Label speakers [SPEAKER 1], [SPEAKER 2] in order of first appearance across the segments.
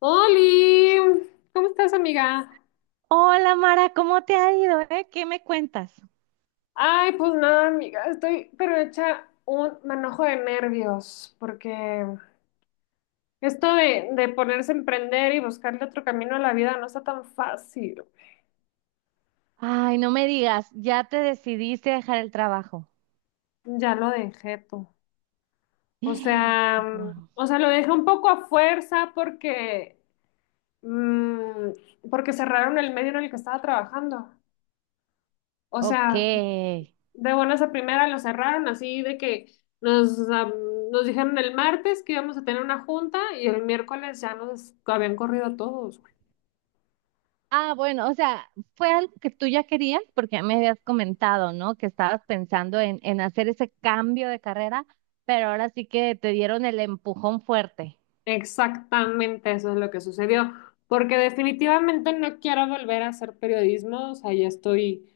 [SPEAKER 1] Oli, ¿cómo estás, amiga?
[SPEAKER 2] Hola Mara, ¿cómo te ha ido, ¿Qué me cuentas?
[SPEAKER 1] Ay, pues nada, amiga, estoy pero hecha un manojo de nervios, porque esto de ponerse a emprender y buscarle otro camino a la vida no está tan fácil.
[SPEAKER 2] Ay, no me digas, ya te decidiste a dejar el trabajo.
[SPEAKER 1] Ya lo dejé tú. O sea,
[SPEAKER 2] Wow.
[SPEAKER 1] o sea, lo dejé un poco a fuerza porque cerraron el medio en el que estaba trabajando. O
[SPEAKER 2] Ok.
[SPEAKER 1] sea, de buenas a primera lo cerraron así de que nos, am, nos dijeron el martes que íbamos a tener una junta y el miércoles ya nos habían corrido a todos, güey.
[SPEAKER 2] Ah, bueno, o sea, fue algo que tú ya querías porque ya me habías comentado, ¿no? Que estabas pensando en hacer ese cambio de carrera, pero ahora sí que te dieron el empujón fuerte.
[SPEAKER 1] Exactamente eso es lo que sucedió, porque definitivamente no quiero volver a hacer periodismo, o sea, ya estoy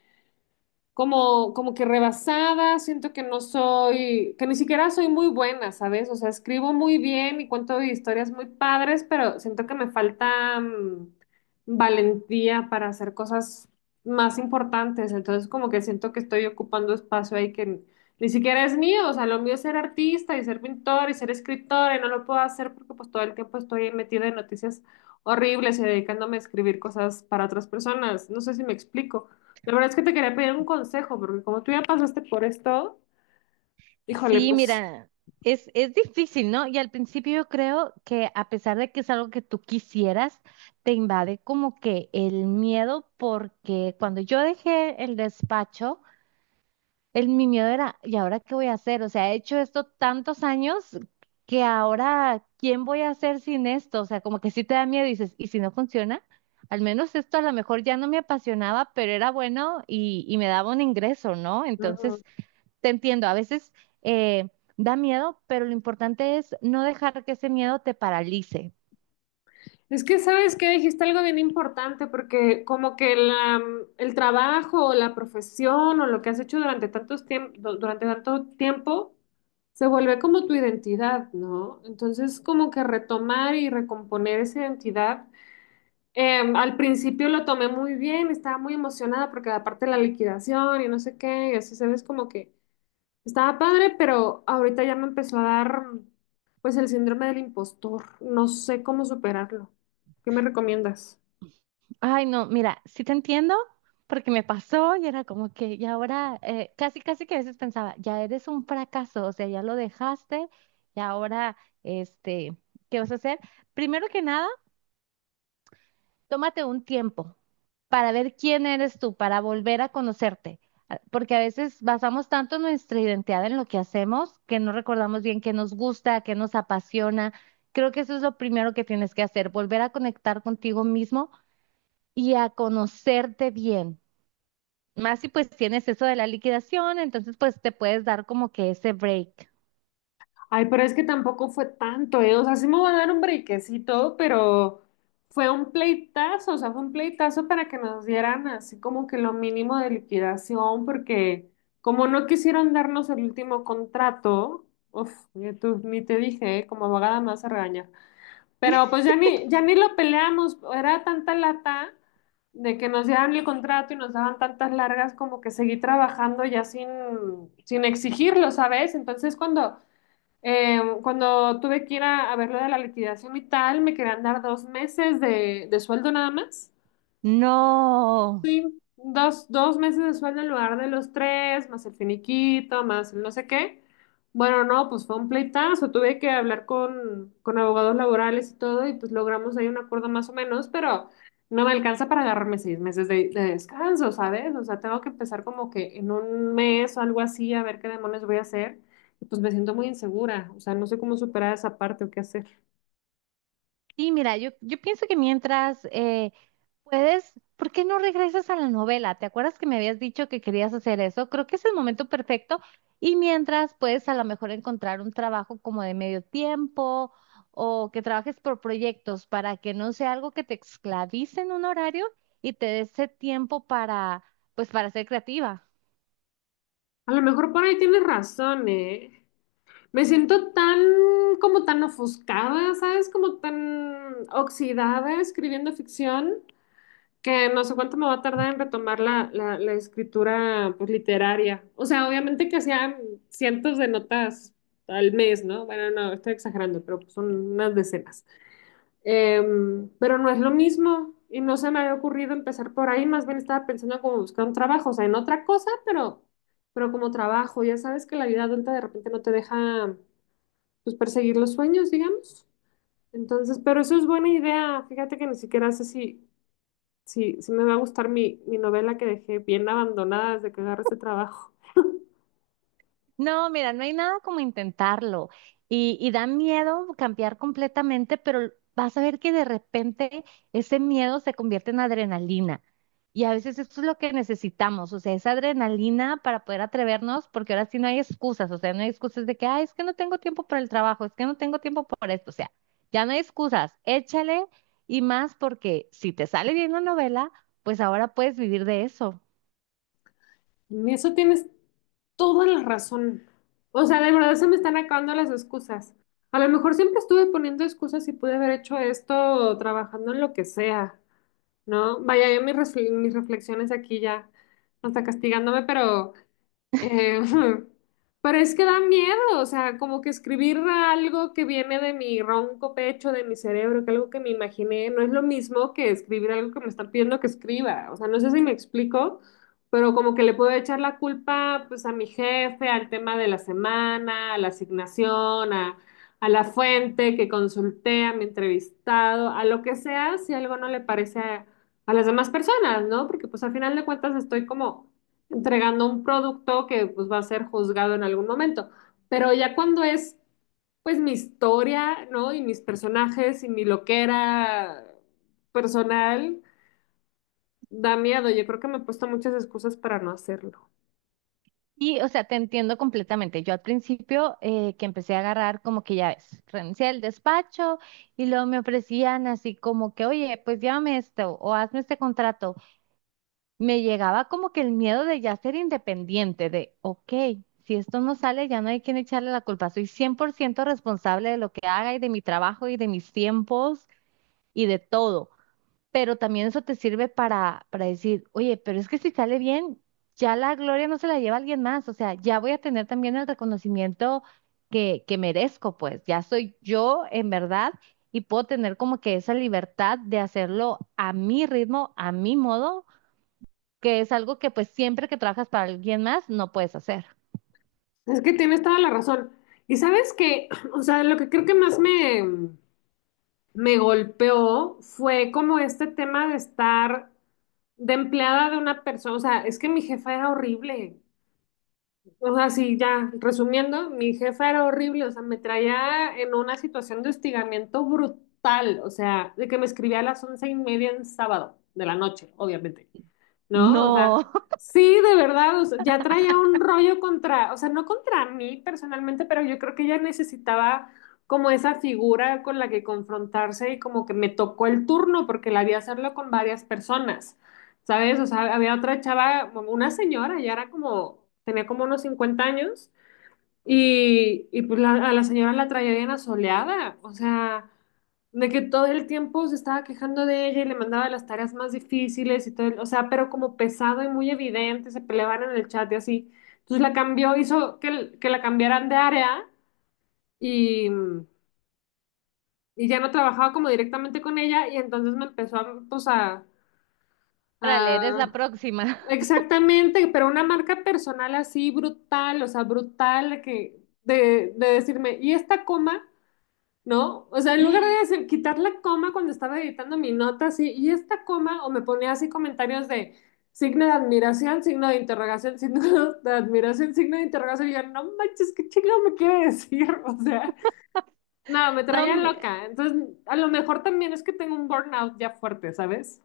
[SPEAKER 1] como que rebasada, siento que no soy, que ni siquiera soy muy buena, ¿sabes? O sea, escribo muy bien y cuento historias muy padres, pero siento que me falta valentía para hacer cosas más importantes, entonces como que siento que estoy ocupando espacio ahí que ni siquiera es mío, o sea, lo mío es ser artista y ser pintor y ser escritora y no lo puedo hacer porque pues todo el tiempo estoy metida en noticias horribles y dedicándome a escribir cosas para otras personas, no sé si me explico. La verdad es que te quería pedir un consejo, porque como tú ya pasaste por esto, híjole,
[SPEAKER 2] Sí,
[SPEAKER 1] pues...
[SPEAKER 2] mira, es difícil, ¿no? Y al principio yo creo que a pesar de que es algo que tú quisieras, te invade como que el miedo, porque cuando yo dejé el despacho, mi miedo era, ¿y ahora qué voy a hacer? O sea, he hecho esto tantos años que ahora, ¿quién voy a hacer sin esto? O sea, como que sí te da miedo y dices, ¿y si no funciona? Al menos esto a lo mejor ya no me apasionaba, pero era bueno y me daba un ingreso, ¿no?
[SPEAKER 1] Ujú.
[SPEAKER 2] Entonces… Te entiendo, a veces eh, da miedo, pero lo importante es no dejar que ese miedo te paralice.
[SPEAKER 1] Es que sabes que dijiste algo bien importante, porque como que el trabajo o la profesión o lo que has hecho durante tanto tiempo se vuelve como tu identidad, ¿no? Entonces, como que retomar y recomponer esa identidad. Al principio lo tomé muy bien, estaba muy emocionada porque aparte la liquidación y no sé qué, y así sabes como que estaba padre, pero ahorita ya me empezó a dar pues el síndrome del impostor. No sé cómo superarlo. ¿Qué me recomiendas?
[SPEAKER 2] Ay, no, mira, sí te entiendo, porque me pasó y era como que, y ahora, casi, casi que a veces pensaba, ya eres un fracaso, o sea, ya lo dejaste, y ahora, este, ¿qué vas a hacer? Primero que nada, tómate un tiempo para ver quién eres tú, para volver a conocerte, porque a veces basamos tanto nuestra identidad en lo que hacemos que no recordamos bien qué nos gusta, qué nos apasiona. Creo que eso es lo primero que tienes que hacer, volver a conectar contigo mismo y a conocerte bien. Más si pues tienes eso de la liquidación, entonces pues te puedes dar como que ese break.
[SPEAKER 1] Ay, pero es que tampoco fue tanto, ¿eh? O sea, sí me va a dar un brequecito, pero fue un pleitazo, o sea, fue un pleitazo para que nos dieran así como que lo mínimo de liquidación, porque como no quisieron darnos el último contrato, uf, ni te dije, ¿eh? Como abogada más a regañar. Pero pues ya ni lo peleamos, era tanta lata de que nos dieran el contrato y nos daban tantas largas como que seguí trabajando ya sin exigirlo, ¿sabes? Entonces cuando tuve que ir a ver lo de la liquidación y tal, me querían dar 2 meses de sueldo nada más.
[SPEAKER 2] No.
[SPEAKER 1] Dos meses de sueldo en lugar de los tres, más el finiquito, más el no sé qué. Bueno, no, pues fue un pleitazo. Tuve que hablar con abogados laborales y todo, y pues logramos ahí un acuerdo más o menos, pero no me alcanza para agarrarme 6 meses de descanso, ¿sabes? O sea, tengo que empezar como que en un mes o algo así a ver qué demonios voy a hacer. Y pues me siento muy insegura. O sea, no sé cómo superar esa parte o qué hacer.
[SPEAKER 2] Sí, mira, yo pienso que mientras… ¿Puedes? ¿Por qué no regresas a la novela? ¿Te acuerdas que me habías dicho que querías hacer eso? Creo que es el momento perfecto. Y mientras puedes a lo mejor encontrar un trabajo como de medio tiempo o que trabajes por proyectos para que no sea algo que te esclavice en un horario y te dé ese tiempo para, pues, para ser creativa.
[SPEAKER 1] A lo mejor por ahí tienes razón, ¿eh? Me siento tan, como tan ofuscada, ¿sabes? Como tan oxidada escribiendo ficción que no sé cuánto me va a tardar en retomar la escritura pues, literaria. O sea, obviamente que hacían cientos de notas al mes, ¿no? Bueno, no, estoy exagerando, pero pues, son unas decenas. Pero no es lo mismo y no se me había ocurrido empezar por ahí, más bien estaba pensando como buscar un trabajo, o sea, en otra cosa, pero, como trabajo. Ya sabes que la vida adulta de repente no te deja pues perseguir los sueños, digamos. Entonces, pero eso es buena idea. Fíjate que ni siquiera sé si me va a gustar mi novela que dejé bien abandonada desde que agarré este trabajo.
[SPEAKER 2] No, mira, no hay nada como intentarlo. Y da miedo cambiar completamente, pero vas a ver que de repente ese miedo se convierte en adrenalina. Y a veces esto es lo que necesitamos, o sea, esa adrenalina para poder atrevernos, porque ahora sí no hay excusas, o sea, no hay excusas de que, ay, es que no tengo tiempo para el trabajo, es que no tengo tiempo para esto, o sea, ya no hay excusas, échale y más porque si te sale bien la novela, pues ahora puedes vivir de eso.
[SPEAKER 1] En eso tienes toda la razón. O sea, de verdad se me están acabando las excusas. A lo mejor siempre estuve poniendo excusas y pude haber hecho esto trabajando en lo que sea, ¿no? Vaya, yo mis reflexiones aquí ya, hasta castigándome, pero... Eh, pero es que da miedo, o sea, como que escribir algo que viene de mi ronco pecho, de mi cerebro, que algo que me imaginé, no es lo mismo que escribir algo que me están pidiendo que escriba. O sea, no sé si me explico, pero como que le puedo echar la culpa pues a mi jefe, al tema de la semana, a la asignación, a, la fuente que consulté, a mi entrevistado, a lo que sea, si algo no le parece a las demás personas, ¿no? Porque pues al final de cuentas estoy como entregando un producto que pues va a ser juzgado en algún momento. Pero ya cuando es pues mi historia, ¿no? Y mis personajes y mi loquera personal, da miedo. Yo creo que me he puesto muchas excusas para no hacerlo.
[SPEAKER 2] Y, o sea, te entiendo completamente. Yo al principio que empecé a agarrar como que ya ves, renuncié al despacho y luego me ofrecían así como que, oye, pues llévame esto o hazme este contrato. Me llegaba como que el miedo de ya ser independiente, de, ok, si esto no sale, ya no hay quien echarle la culpa. Soy 100% responsable de lo que haga y de mi trabajo y de mis tiempos y de todo, pero también eso te sirve para decir, oye, pero es que si sale bien, ya la gloria no se la lleva alguien más, o sea, ya voy a tener también el reconocimiento que merezco, pues ya soy yo en verdad y puedo tener como que esa libertad de hacerlo a mi ritmo, a mi modo, que es algo que pues siempre que trabajas para alguien más no puedes hacer.
[SPEAKER 1] Es que tienes toda la razón. Y sabes que, o sea, lo que creo que más me golpeó fue como este tema de estar de empleada de una persona. O sea, es que mi jefa era horrible. O sea, sí, ya, resumiendo, mi jefa era horrible, o sea, me traía en una situación de hostigamiento brutal, o sea, de que me escribía a las 11:30 en sábado de la noche, obviamente, ¿no? O sea,
[SPEAKER 2] No,
[SPEAKER 1] sí, de verdad, o sea, ya traía un rollo contra, o sea, no contra mí personalmente, pero yo creo que ella necesitaba como esa figura con la que confrontarse y como que me tocó el turno porque la vi hacerlo con varias personas, ¿sabes? O sea, había otra chava, una señora, ya era como, tenía como unos 50 años y pues a la señora la traía bien asoleada, o sea, de que todo el tiempo se estaba quejando de ella y le mandaba las tareas más difíciles y todo, o sea, pero como pesado y muy evidente, se peleaban en el chat y así. Entonces la cambió, hizo que, que la cambiaran de área y, y ya no trabajaba como directamente con ella y entonces me empezó a, pues a,
[SPEAKER 2] para leer es la
[SPEAKER 1] a-
[SPEAKER 2] próxima.
[SPEAKER 1] Exactamente, pero una marca personal así brutal, o sea, brutal, de decirme, ¿y esta coma? ¿No? O sea, en lugar de decir, quitar la coma cuando estaba editando mi nota, así, y esta coma, o me ponía así comentarios de signo de admiración, signo de interrogación, signo de admiración, signo de interrogación, y yo, no manches, ¿qué chingado me quiere decir? O sea, no, me
[SPEAKER 2] No,
[SPEAKER 1] traía loca. Entonces, a lo mejor también es que tengo un burnout ya fuerte, ¿sabes?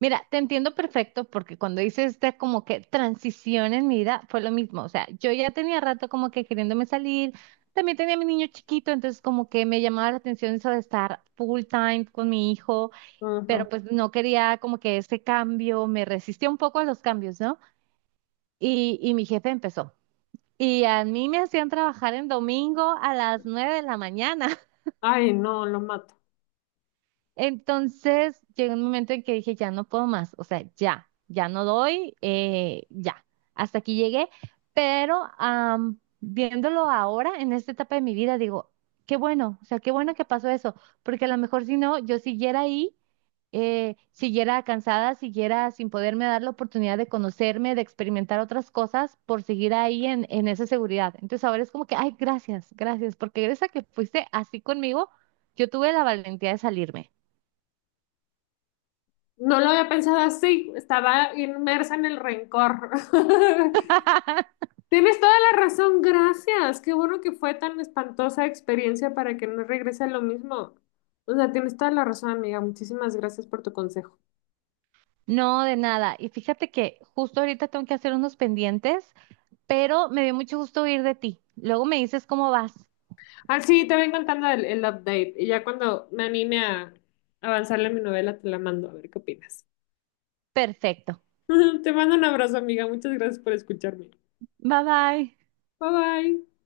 [SPEAKER 2] mira, te entiendo perfecto porque cuando hice esta como que transición en mi vida fue lo mismo. O sea, yo ya tenía rato como que queriéndome salir. También tenía a mi niño chiquito, entonces como que me llamaba la atención eso de estar full time con mi hijo,
[SPEAKER 1] Ujú.
[SPEAKER 2] pero pues no quería como que ese cambio, me resistía un poco a los cambios, ¿no? Y mi jefe empezó. Y a mí me hacían trabajar en domingo a las nueve de la mañana.
[SPEAKER 1] Ay, no, lo mato.
[SPEAKER 2] Entonces llegó un momento en que dije, ya no puedo más, o sea, ya, ya no doy, ya, hasta aquí llegué, pero viéndolo ahora, en esta etapa de mi vida, digo, qué bueno, o sea, qué bueno que pasó eso, porque a lo mejor si no, yo siguiera ahí, siguiera cansada, siguiera sin poderme dar la oportunidad de conocerme, de experimentar otras cosas, por seguir ahí en esa seguridad. Entonces ahora es como que, ay, gracias, gracias, porque gracias a que fuiste así conmigo, yo tuve la valentía de salirme.
[SPEAKER 1] No lo había pensado así, estaba inmersa en el rencor. Tienes toda la razón, gracias. Qué bueno que fue tan espantosa experiencia para que no regrese a lo mismo. O sea, tienes toda la razón, amiga. Muchísimas gracias por tu consejo.
[SPEAKER 2] No, de nada. Y fíjate que justo ahorita tengo que hacer unos pendientes, pero me dio mucho gusto oír de ti. Luego me dices cómo vas.
[SPEAKER 1] Ah, sí, te voy contando el update y ya cuando me anime a avanzarle en mi novela te la mando a ver qué opinas.
[SPEAKER 2] Perfecto.
[SPEAKER 1] Te mando un abrazo, amiga. Muchas gracias por escucharme.
[SPEAKER 2] Bye bye.
[SPEAKER 1] Bye bye.